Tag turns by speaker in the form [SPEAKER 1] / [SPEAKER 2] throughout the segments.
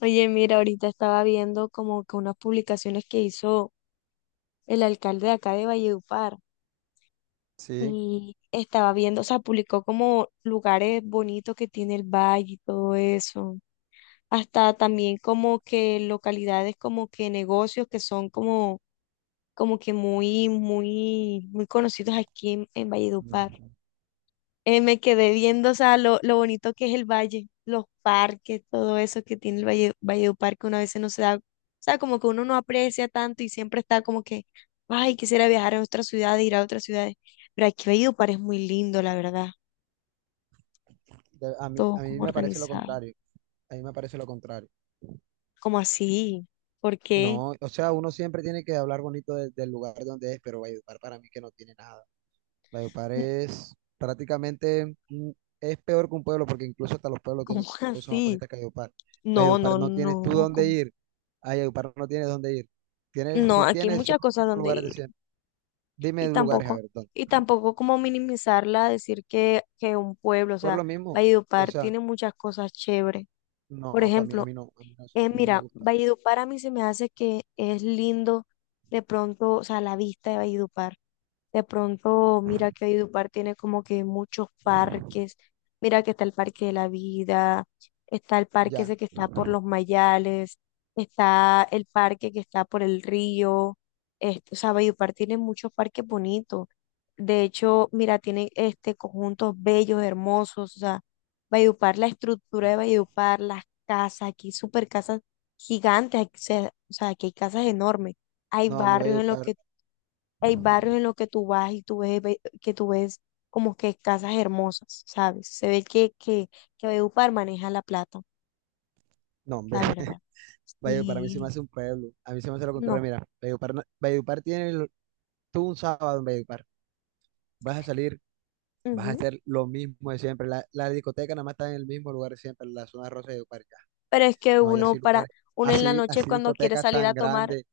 [SPEAKER 1] Oye, mira, ahorita estaba viendo como que unas publicaciones que hizo el alcalde de acá de Valledupar
[SPEAKER 2] Sí.
[SPEAKER 1] y estaba viendo, o sea, publicó como lugares bonitos que tiene el valle y todo eso. Hasta también como que localidades como que negocios que son como, como que muy, muy, muy conocidos aquí en Valledupar.
[SPEAKER 2] Ujú.
[SPEAKER 1] Me quedé viendo, o sea, lo bonito que es el valle, los parques, todo eso que tiene el Valledupar, que uno a veces no se da, o sea, como que uno no aprecia tanto y siempre está como que, ay, quisiera viajar a otras ciudades, ir a otras ciudades. Pero aquí Valledupar es muy lindo, la verdad,
[SPEAKER 2] A mí,
[SPEAKER 1] todo
[SPEAKER 2] a mí
[SPEAKER 1] como
[SPEAKER 2] me parece lo
[SPEAKER 1] organizado.
[SPEAKER 2] contrario. A mí me parece lo contrario.
[SPEAKER 1] ¿Cómo así? ¿Por qué?
[SPEAKER 2] No, o sea, uno siempre tiene que hablar bonito del lugar de donde es, pero Valledupar para mí que no tiene nada. Valledupar es prácticamente, es peor que un pueblo, porque incluso hasta los pueblos
[SPEAKER 1] ¿Cómo
[SPEAKER 2] tienen cosas más
[SPEAKER 1] así?
[SPEAKER 2] bonitas que Valledupar.
[SPEAKER 1] No,
[SPEAKER 2] Valledupar
[SPEAKER 1] no,
[SPEAKER 2] no tienes tú
[SPEAKER 1] no,
[SPEAKER 2] dónde
[SPEAKER 1] ¿cómo?
[SPEAKER 2] ir. A Valledupar no tienes dónde ir. Tienes,
[SPEAKER 1] No,
[SPEAKER 2] si
[SPEAKER 1] aquí hay
[SPEAKER 2] tienes, son
[SPEAKER 1] muchas
[SPEAKER 2] los
[SPEAKER 1] cosas
[SPEAKER 2] mismos
[SPEAKER 1] donde
[SPEAKER 2] lugares de
[SPEAKER 1] ir.
[SPEAKER 2] siempre. Dime
[SPEAKER 1] y
[SPEAKER 2] lugares, a
[SPEAKER 1] tampoco,
[SPEAKER 2] ver, ¿dónde?
[SPEAKER 1] y tampoco como minimizarla, decir que un pueblo, o
[SPEAKER 2] Por
[SPEAKER 1] sea,
[SPEAKER 2] lo mismo, o
[SPEAKER 1] Valledupar
[SPEAKER 2] sea,
[SPEAKER 1] tiene muchas cosas chéveres. Por
[SPEAKER 2] no, para mí, a
[SPEAKER 1] ejemplo,
[SPEAKER 2] mí no, a mí no, a mí no me
[SPEAKER 1] mira,
[SPEAKER 2] gusta.
[SPEAKER 1] Valledupar a mí se me hace que es lindo de pronto, o sea, la vista de Valledupar. De pronto, mira que Valledupar tiene como que muchos parques. Mira que está el Parque de la Vida, está el parque
[SPEAKER 2] Ya,
[SPEAKER 1] ese que está por los Mayales, está el parque que está por el río. Este, o sea, Valledupar tiene muchos parques bonitos. De hecho, mira, tiene este conjuntos bellos, hermosos. O sea, Valledupar, la estructura
[SPEAKER 2] no,
[SPEAKER 1] de Valledupar, las casas, aquí super casas gigantes, o sea, aquí hay casas enormes. Hay
[SPEAKER 2] no, a mí
[SPEAKER 1] barrios en los
[SPEAKER 2] Valledupar.
[SPEAKER 1] que Hay barrios en los que tú vas y tú ves, que tú ves como que casas hermosas, ¿sabes? Se ve que Valledupar maneja la plata,
[SPEAKER 2] No, hombre,
[SPEAKER 1] la verdad.
[SPEAKER 2] Valledupar a mí se me
[SPEAKER 1] Sí.
[SPEAKER 2] hace un pueblo. A mí se me hace lo contrario.
[SPEAKER 1] No.
[SPEAKER 2] Mira, Valledupar, Valledupar tiene. Tú un sábado en Valledupar. Vas a salir, vas a
[SPEAKER 1] Ujú.
[SPEAKER 2] hacer lo mismo de siempre. La discoteca nada más está en el mismo lugar siempre, en la zona rosa de Valledupar. Ya.
[SPEAKER 1] Pero es que
[SPEAKER 2] No hay
[SPEAKER 1] uno
[SPEAKER 2] así
[SPEAKER 1] para,
[SPEAKER 2] lugares,
[SPEAKER 1] Uno en la
[SPEAKER 2] así,
[SPEAKER 1] noche
[SPEAKER 2] así
[SPEAKER 1] cuando quiere
[SPEAKER 2] discotecas
[SPEAKER 1] salir
[SPEAKER 2] tan
[SPEAKER 1] a tomar,
[SPEAKER 2] grandes.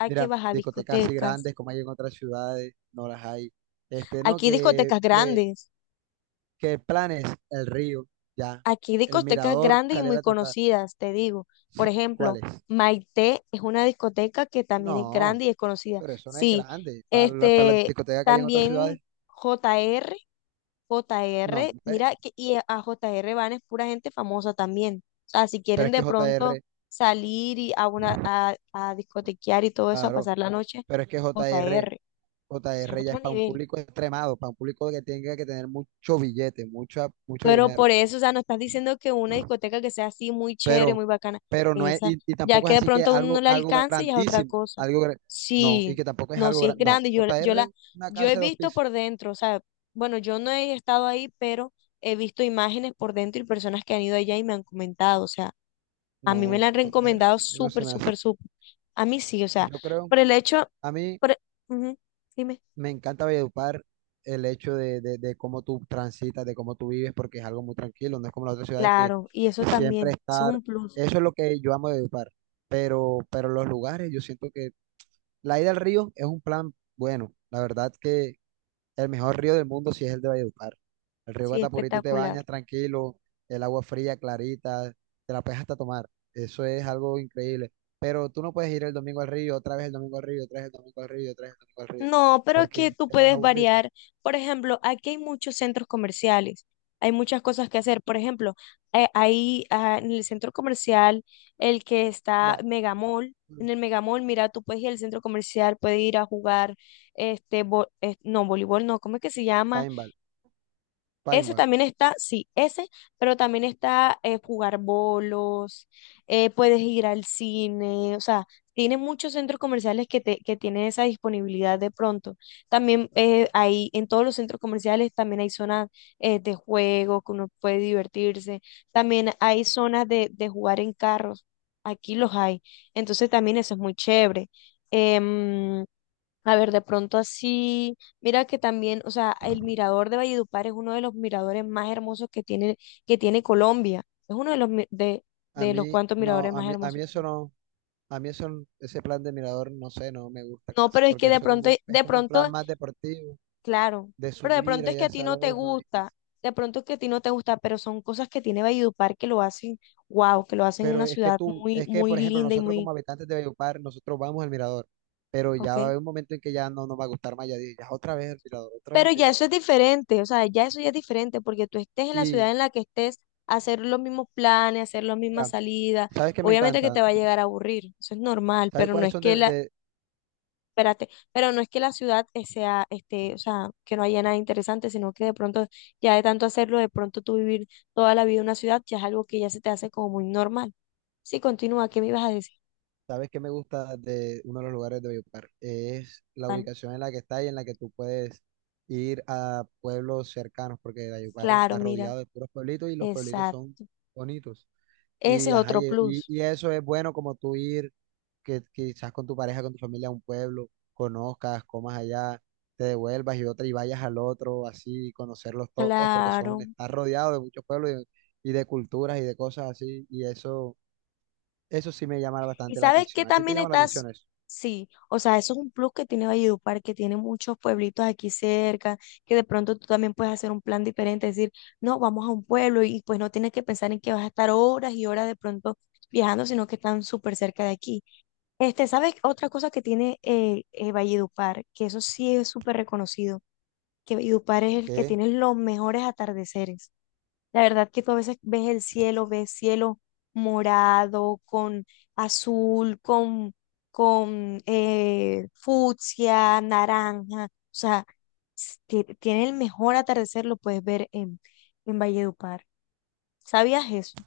[SPEAKER 1] hay que
[SPEAKER 2] Mira,
[SPEAKER 1] bajar a
[SPEAKER 2] discotecas así
[SPEAKER 1] discotecas.
[SPEAKER 2] grandes como hay en otras ciudades, no las hay. Este, no,
[SPEAKER 1] Aquí hay
[SPEAKER 2] que,
[SPEAKER 1] discotecas
[SPEAKER 2] que,
[SPEAKER 1] grandes,
[SPEAKER 2] que planes, el río, ya.
[SPEAKER 1] aquí hay
[SPEAKER 2] El
[SPEAKER 1] discotecas
[SPEAKER 2] mirador,
[SPEAKER 1] grandes y
[SPEAKER 2] salir
[SPEAKER 1] muy
[SPEAKER 2] a trotar.
[SPEAKER 1] conocidas, te digo. Por ejemplo,
[SPEAKER 2] ¿Cuáles?
[SPEAKER 1] Maite es una discoteca que también es
[SPEAKER 2] No.
[SPEAKER 1] grande y es conocida.
[SPEAKER 2] Pero eso no es
[SPEAKER 1] Sí,
[SPEAKER 2] grande. Para las
[SPEAKER 1] este,
[SPEAKER 2] discotecas que hay en otras ciudades,
[SPEAKER 1] también JR.
[SPEAKER 2] no. Ve,
[SPEAKER 1] Mira, y a JR van es pura gente famosa también. O sea, si
[SPEAKER 2] pero
[SPEAKER 1] quieren
[SPEAKER 2] es que
[SPEAKER 1] de
[SPEAKER 2] J
[SPEAKER 1] pronto
[SPEAKER 2] R
[SPEAKER 1] salir a discotequear y todo eso, a
[SPEAKER 2] claro,
[SPEAKER 1] pasar la noche,
[SPEAKER 2] pero es que J
[SPEAKER 1] J
[SPEAKER 2] R
[SPEAKER 1] R
[SPEAKER 2] J
[SPEAKER 1] es
[SPEAKER 2] R ya
[SPEAKER 1] otro
[SPEAKER 2] es para un
[SPEAKER 1] nivel.
[SPEAKER 2] público extremado, para un público que tenga que tener mucho billete, mucho, mucho
[SPEAKER 1] Pero
[SPEAKER 2] dinero.
[SPEAKER 1] por eso, o sea, no estás diciendo que una discoteca que sea así muy chévere,
[SPEAKER 2] Pero,
[SPEAKER 1] muy bacana,
[SPEAKER 2] pero no es,
[SPEAKER 1] esa,
[SPEAKER 2] y
[SPEAKER 1] ya
[SPEAKER 2] tampoco
[SPEAKER 1] que
[SPEAKER 2] es
[SPEAKER 1] de
[SPEAKER 2] así que
[SPEAKER 1] pronto a uno no
[SPEAKER 2] algo,
[SPEAKER 1] la
[SPEAKER 2] algo
[SPEAKER 1] alcanza y es otra
[SPEAKER 2] grandísimo,
[SPEAKER 1] cosa.
[SPEAKER 2] algo, gra- No, y
[SPEAKER 1] Sí,
[SPEAKER 2] que tampoco es
[SPEAKER 1] no,
[SPEAKER 2] algo
[SPEAKER 1] si es
[SPEAKER 2] grande. No,
[SPEAKER 1] grande,
[SPEAKER 2] J R una
[SPEAKER 1] yo he
[SPEAKER 2] casa de dos
[SPEAKER 1] visto
[SPEAKER 2] pisos.
[SPEAKER 1] por dentro, o sea, bueno, yo no he estado ahí, pero he visto imágenes por dentro y personas que han ido allá y me han comentado, o sea, a mí me
[SPEAKER 2] No,
[SPEAKER 1] la han
[SPEAKER 2] JR,
[SPEAKER 1] recomendado
[SPEAKER 2] a mí no se
[SPEAKER 1] súper,
[SPEAKER 2] me
[SPEAKER 1] súper,
[SPEAKER 2] hace.
[SPEAKER 1] súper. A mí sí, o sea,
[SPEAKER 2] Yo creo,
[SPEAKER 1] por el hecho,
[SPEAKER 2] a mí.
[SPEAKER 1] por, ujú, dime,
[SPEAKER 2] Me encanta Valledupar el hecho de cómo tú transitas, de cómo tú vives, porque es algo muy tranquilo, no es como las otras ciudades que
[SPEAKER 1] claro, y eso
[SPEAKER 2] siempre
[SPEAKER 1] también, eso es
[SPEAKER 2] estar.
[SPEAKER 1] un plus,
[SPEAKER 2] Eso es lo que yo amo de Valledupar, pero los lugares, yo siento que la ida al río es un plan bueno, la verdad que el mejor río del mundo sí es el de Valledupar. El río
[SPEAKER 1] sí,
[SPEAKER 2] Guatapurí, tú te
[SPEAKER 1] espectacular.
[SPEAKER 2] bañas tranquilo, el agua fría, clarita, te la puedes hasta tomar. Eso es algo increíble. Pero tú no puedes ir el domingo al río, otra vez el domingo al río, otra vez el domingo al río, otra vez el domingo al río,
[SPEAKER 1] No, pero es que
[SPEAKER 2] porque
[SPEAKER 1] tú
[SPEAKER 2] te vas a
[SPEAKER 1] puedes
[SPEAKER 2] aburrir.
[SPEAKER 1] variar. Por ejemplo, aquí hay muchos centros comerciales, hay muchas cosas que hacer. Por ejemplo, en el centro comercial, el que está
[SPEAKER 2] No,
[SPEAKER 1] Megamall, en el Megamall, mira, tú puedes ir al centro comercial, puedes ir a jugar, no, voleibol, no, ¿cómo es que se llama?
[SPEAKER 2] paintball,
[SPEAKER 1] Eso
[SPEAKER 2] paintball.
[SPEAKER 1] también está, sí, ese, pero también está jugar bolos, puedes ir al cine, o sea, tiene muchos centros comerciales que tienen esa disponibilidad de pronto. También hay, en todos los centros comerciales también hay zonas de juego que uno puede divertirse, también hay zonas de jugar en carros, aquí los hay, entonces también eso es muy chévere. Em, a ver, de pronto así, mira que también, o sea, el mirador de Valledupar es uno de los miradores más hermosos que tiene Colombia. Es uno de los mi- de,
[SPEAKER 2] A
[SPEAKER 1] de los
[SPEAKER 2] mí,
[SPEAKER 1] cuantos miradores
[SPEAKER 2] no, a
[SPEAKER 1] más
[SPEAKER 2] mí, a
[SPEAKER 1] hermosos.
[SPEAKER 2] mí eso no, a mí eso, n- ese plan de mirador, no sé, no me gusta
[SPEAKER 1] No,
[SPEAKER 2] casi,
[SPEAKER 1] pero es que
[SPEAKER 2] porque eso como, es
[SPEAKER 1] de
[SPEAKER 2] como un plan
[SPEAKER 1] pronto,
[SPEAKER 2] más deportivo,
[SPEAKER 1] claro,
[SPEAKER 2] de
[SPEAKER 1] pero de
[SPEAKER 2] subir
[SPEAKER 1] pronto es que
[SPEAKER 2] allá a
[SPEAKER 1] a ti
[SPEAKER 2] esa
[SPEAKER 1] no te
[SPEAKER 2] loma.
[SPEAKER 1] gusta, de pronto es que a ti no te gusta, pero son cosas que tiene Valledupar que lo hacen, wow, que lo hacen
[SPEAKER 2] Pero
[SPEAKER 1] una ciudad muy,
[SPEAKER 2] es que,
[SPEAKER 1] muy
[SPEAKER 2] por ejemplo,
[SPEAKER 1] linda y
[SPEAKER 2] nosotros
[SPEAKER 1] muy,
[SPEAKER 2] como habitantes de Valledupar, nosotros vamos al mirador, pero
[SPEAKER 1] ok.
[SPEAKER 2] ya va a haber un momento en que ya no nos va a gustar más, ya, ya otra vez el mirador, otra vez
[SPEAKER 1] Pero
[SPEAKER 2] el
[SPEAKER 1] ya
[SPEAKER 2] mirador.
[SPEAKER 1] eso es diferente, o sea, ya eso ya es diferente, porque tú estés en la
[SPEAKER 2] Y
[SPEAKER 1] ciudad en la que estés, hacer los mismos planes, hacer las mismas
[SPEAKER 2] mira,
[SPEAKER 1] salidas,
[SPEAKER 2] ¿sabes qué me
[SPEAKER 1] obviamente que te
[SPEAKER 2] encanta?
[SPEAKER 1] va a llegar a aburrir, eso es normal,
[SPEAKER 2] ¿Sabes
[SPEAKER 1] pero no
[SPEAKER 2] cuáles
[SPEAKER 1] es
[SPEAKER 2] son
[SPEAKER 1] que
[SPEAKER 2] de,
[SPEAKER 1] la,
[SPEAKER 2] de-
[SPEAKER 1] espérate, pero no es que la ciudad o sea, que no haya nada interesante, sino que de pronto, ya de tanto hacerlo, de pronto tú vivir toda la vida en una ciudad, ya es algo que ya se te hace como muy normal. Sí, continúa, ¿qué me ibas a decir?
[SPEAKER 2] sabes qué me gusta de uno de los lugares de Valledupar? Es la
[SPEAKER 1] ¿Cuál?
[SPEAKER 2] ubicación en la que está y en la que tú puedes ir a pueblos cercanos, porque Valledupar
[SPEAKER 1] Claro,
[SPEAKER 2] está
[SPEAKER 1] mira,
[SPEAKER 2] rodeado de puros pueblitos y los pueblitos son
[SPEAKER 1] exacto,
[SPEAKER 2] bonitos.
[SPEAKER 1] ese
[SPEAKER 2] Y,
[SPEAKER 1] es
[SPEAKER 2] ajá,
[SPEAKER 1] otro
[SPEAKER 2] y, y
[SPEAKER 1] plus,
[SPEAKER 2] y eso es bueno como tú ir que quizás con tu pareja, con tu familia, a un pueblo, conozcas, comas allá, te devuelvas y otra y vayas al otro, así, conocerlos todos, porque
[SPEAKER 1] claro.
[SPEAKER 2] estás rodeado de muchos pueblos y de culturas y de cosas así, y eso sí me llama
[SPEAKER 1] Y
[SPEAKER 2] bastante la
[SPEAKER 1] sabes que
[SPEAKER 2] atención. ¿A ti te
[SPEAKER 1] también
[SPEAKER 2] llama la
[SPEAKER 1] estás,
[SPEAKER 2] atención eso?
[SPEAKER 1] sí, o sea, eso es un plus que tiene Valledupar, que tiene muchos pueblitos aquí cerca, que de pronto tú también puedes hacer un plan diferente, decir, no, vamos a un pueblo y pues no tienes que pensar en que vas a estar horas y horas de pronto viajando, sino que están súper cerca de aquí. Este, ¿sabes otra cosa que tiene Valledupar? Que eso sí es súper reconocido, que Valledupar es el que
[SPEAKER 2] Que
[SPEAKER 1] tiene los mejores atardeceres. La verdad que tú a veces ves el cielo, ves cielo morado, con azul, con fucsia, naranja. O sea, tiene el mejor atardecer, lo puedes ver en Valledupar. ¿Sabías eso?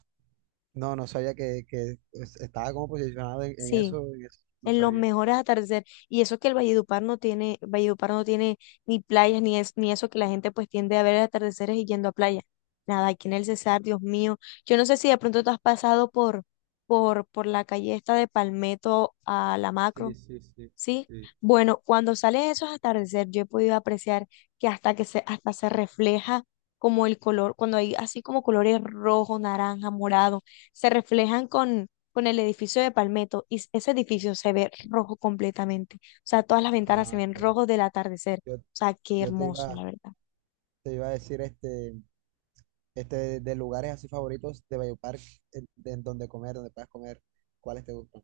[SPEAKER 2] no, no sabía que estaba como posicionado en
[SPEAKER 1] Sí,
[SPEAKER 2] eso, en eso, no
[SPEAKER 1] en los
[SPEAKER 2] sabía.
[SPEAKER 1] mejores atardeceres. Y eso que el Valledupar no tiene ni playas, ni, es, ni eso que la gente pues tiende a ver atardeceres y yendo a playa. Nada, aquí en el Cesar, Dios mío. Yo no sé si de pronto tú has pasado por la calle esta de Palmetto a la
[SPEAKER 2] Sí,
[SPEAKER 1] Macro.
[SPEAKER 2] sí, sí,
[SPEAKER 1] ¿Sí?
[SPEAKER 2] sí.
[SPEAKER 1] Bueno, cuando salen esos atardeceres, yo he podido apreciar que hasta que se, hasta se refleja como el color, cuando hay así como colores rojo, naranja, morado, se reflejan con el edificio de Palmetto y ese edificio se ve rojo completamente. O sea, todas las ventanas se
[SPEAKER 2] Ah,
[SPEAKER 1] ven
[SPEAKER 2] ok.
[SPEAKER 1] rojos del atardecer.
[SPEAKER 2] Yo,
[SPEAKER 1] O sea, qué
[SPEAKER 2] yo te
[SPEAKER 1] hermoso,
[SPEAKER 2] iba,
[SPEAKER 1] la verdad.
[SPEAKER 2] te iba a decir este. Este, de lugares así favoritos de Valledupar, en donde puedas comer, ¿cuáles te gustan?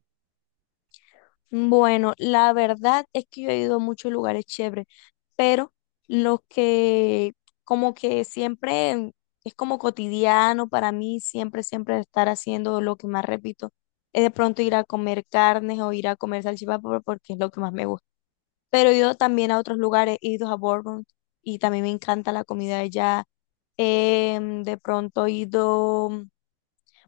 [SPEAKER 1] Bueno, la verdad es que yo he ido a muchos lugares chéveres, pero los que como que siempre es como cotidiano para mí, siempre, siempre estar haciendo lo que más repito, es de pronto ir a comer carnes o ir a comer salchipapa porque es lo que más me gusta. Pero he ido también a otros lugares, he ido a Bourbon y también me encanta la comida de allá. De pronto he ido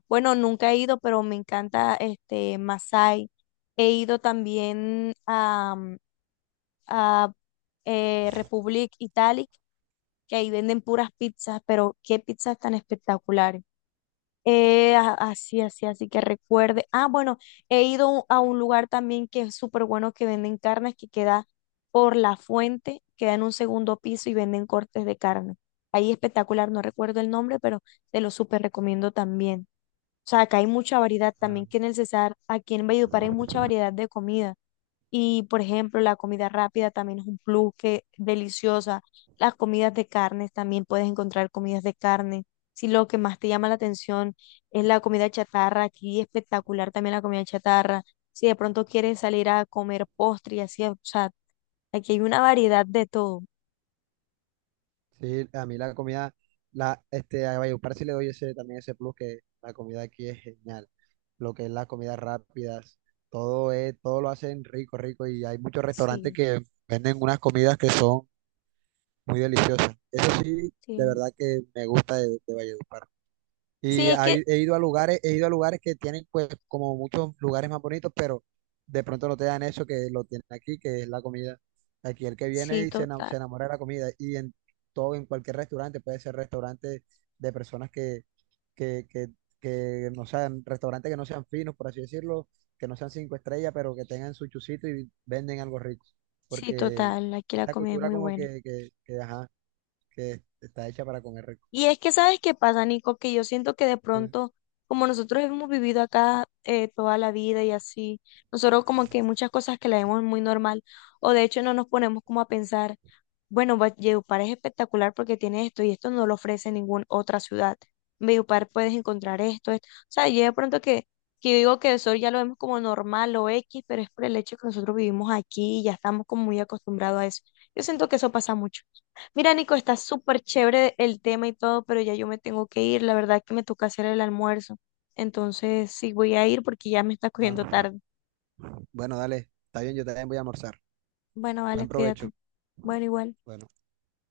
[SPEAKER 1] bueno, nunca he ido, pero me encanta este Masái. He ido también a Republic Italic, que ahí venden puras pizzas, pero qué pizzas tan espectaculares. Así que recuerde. Ah, bueno, he ido a un lugar también que es súper bueno que venden carnes, que queda por la fuente, queda en un segundo piso y venden cortes de carne. Ahí espectacular, no recuerdo el nombre, pero te lo súper recomiendo también. O sea, acá hay mucha variedad,
[SPEAKER 2] Ah,
[SPEAKER 1] también que en el Cesar, aquí en Valledupar hay mucha variedad de comida. Y, por ejemplo, la comida rápida también es un plus que deliciosa. Las comidas de carnes también puedes encontrar comidas de carne. Si lo que más te llama la atención es la comida chatarra, aquí espectacular también la comida chatarra. Si de pronto quieres salir a comer postre y así, o sea, aquí hay una variedad de todo.
[SPEAKER 2] sí, a mí la comida, este, a Valledupar sí le doy ese, también ese plus que la comida aquí es genial. Lo que es las comidas rápidas, todo lo hacen rico, rico y hay muchos restaurantes
[SPEAKER 1] Sí,
[SPEAKER 2] que venden unas comidas que son muy deliciosas. Eso sí, de
[SPEAKER 1] sí.
[SPEAKER 2] verdad que me gusta de Valledupar.
[SPEAKER 1] Sí,
[SPEAKER 2] Y
[SPEAKER 1] es que,
[SPEAKER 2] hay- he ido a lugares, he ido a lugares que tienen pues como muchos lugares más bonitos, pero de pronto no te dan eso que lo tienen aquí, que es la comida. Aquí el que viene
[SPEAKER 1] sí,
[SPEAKER 2] y
[SPEAKER 1] total.
[SPEAKER 2] se enamora de la comida. Y en todo, en cualquier restaurante, puede ser restaurante de personas que, que, que restaurantes que no sean finos, por así decirlo, que no sean cinco estrellas, pero que tengan su chucito y venden algo rico.
[SPEAKER 1] Sí,
[SPEAKER 2] Porque
[SPEAKER 1] total. Aquí la
[SPEAKER 2] esta
[SPEAKER 1] comida es
[SPEAKER 2] cultura
[SPEAKER 1] muy
[SPEAKER 2] como
[SPEAKER 1] buena.
[SPEAKER 2] que, ajá, que está hecha para comer rico.
[SPEAKER 1] Y es que, ¿sabes qué pasa, Nico? Que yo siento que de
[SPEAKER 2] ¿Sí?
[SPEAKER 1] pronto, como nosotros hemos vivido acá toda la vida y así, nosotros como que hay muchas cosas que la vemos muy normal, o de hecho no nos ponemos como a pensar. Bueno, Valledupar es espectacular porque tiene esto y esto no lo ofrece ninguna otra ciudad. En Valledupar puedes encontrar esto, esto. O sea, yo de pronto que yo digo que eso ya lo vemos como normal o X, pero es por el hecho que nosotros vivimos aquí y ya estamos como muy acostumbrados a eso. Yo siento que eso pasa mucho. Mira, Nico, está súper chévere el tema y todo, pero ya yo me tengo que ir. La verdad que me toca hacer el almuerzo. Entonces, sí, voy a ir porque ya me está cogiendo
[SPEAKER 2] Ajá.
[SPEAKER 1] tarde.
[SPEAKER 2] Bueno, dale, está bien, yo también voy a almorzar.
[SPEAKER 1] Bueno, vale,
[SPEAKER 2] Buen provecho.
[SPEAKER 1] cuídate. Bueno, igual.
[SPEAKER 2] Bueno.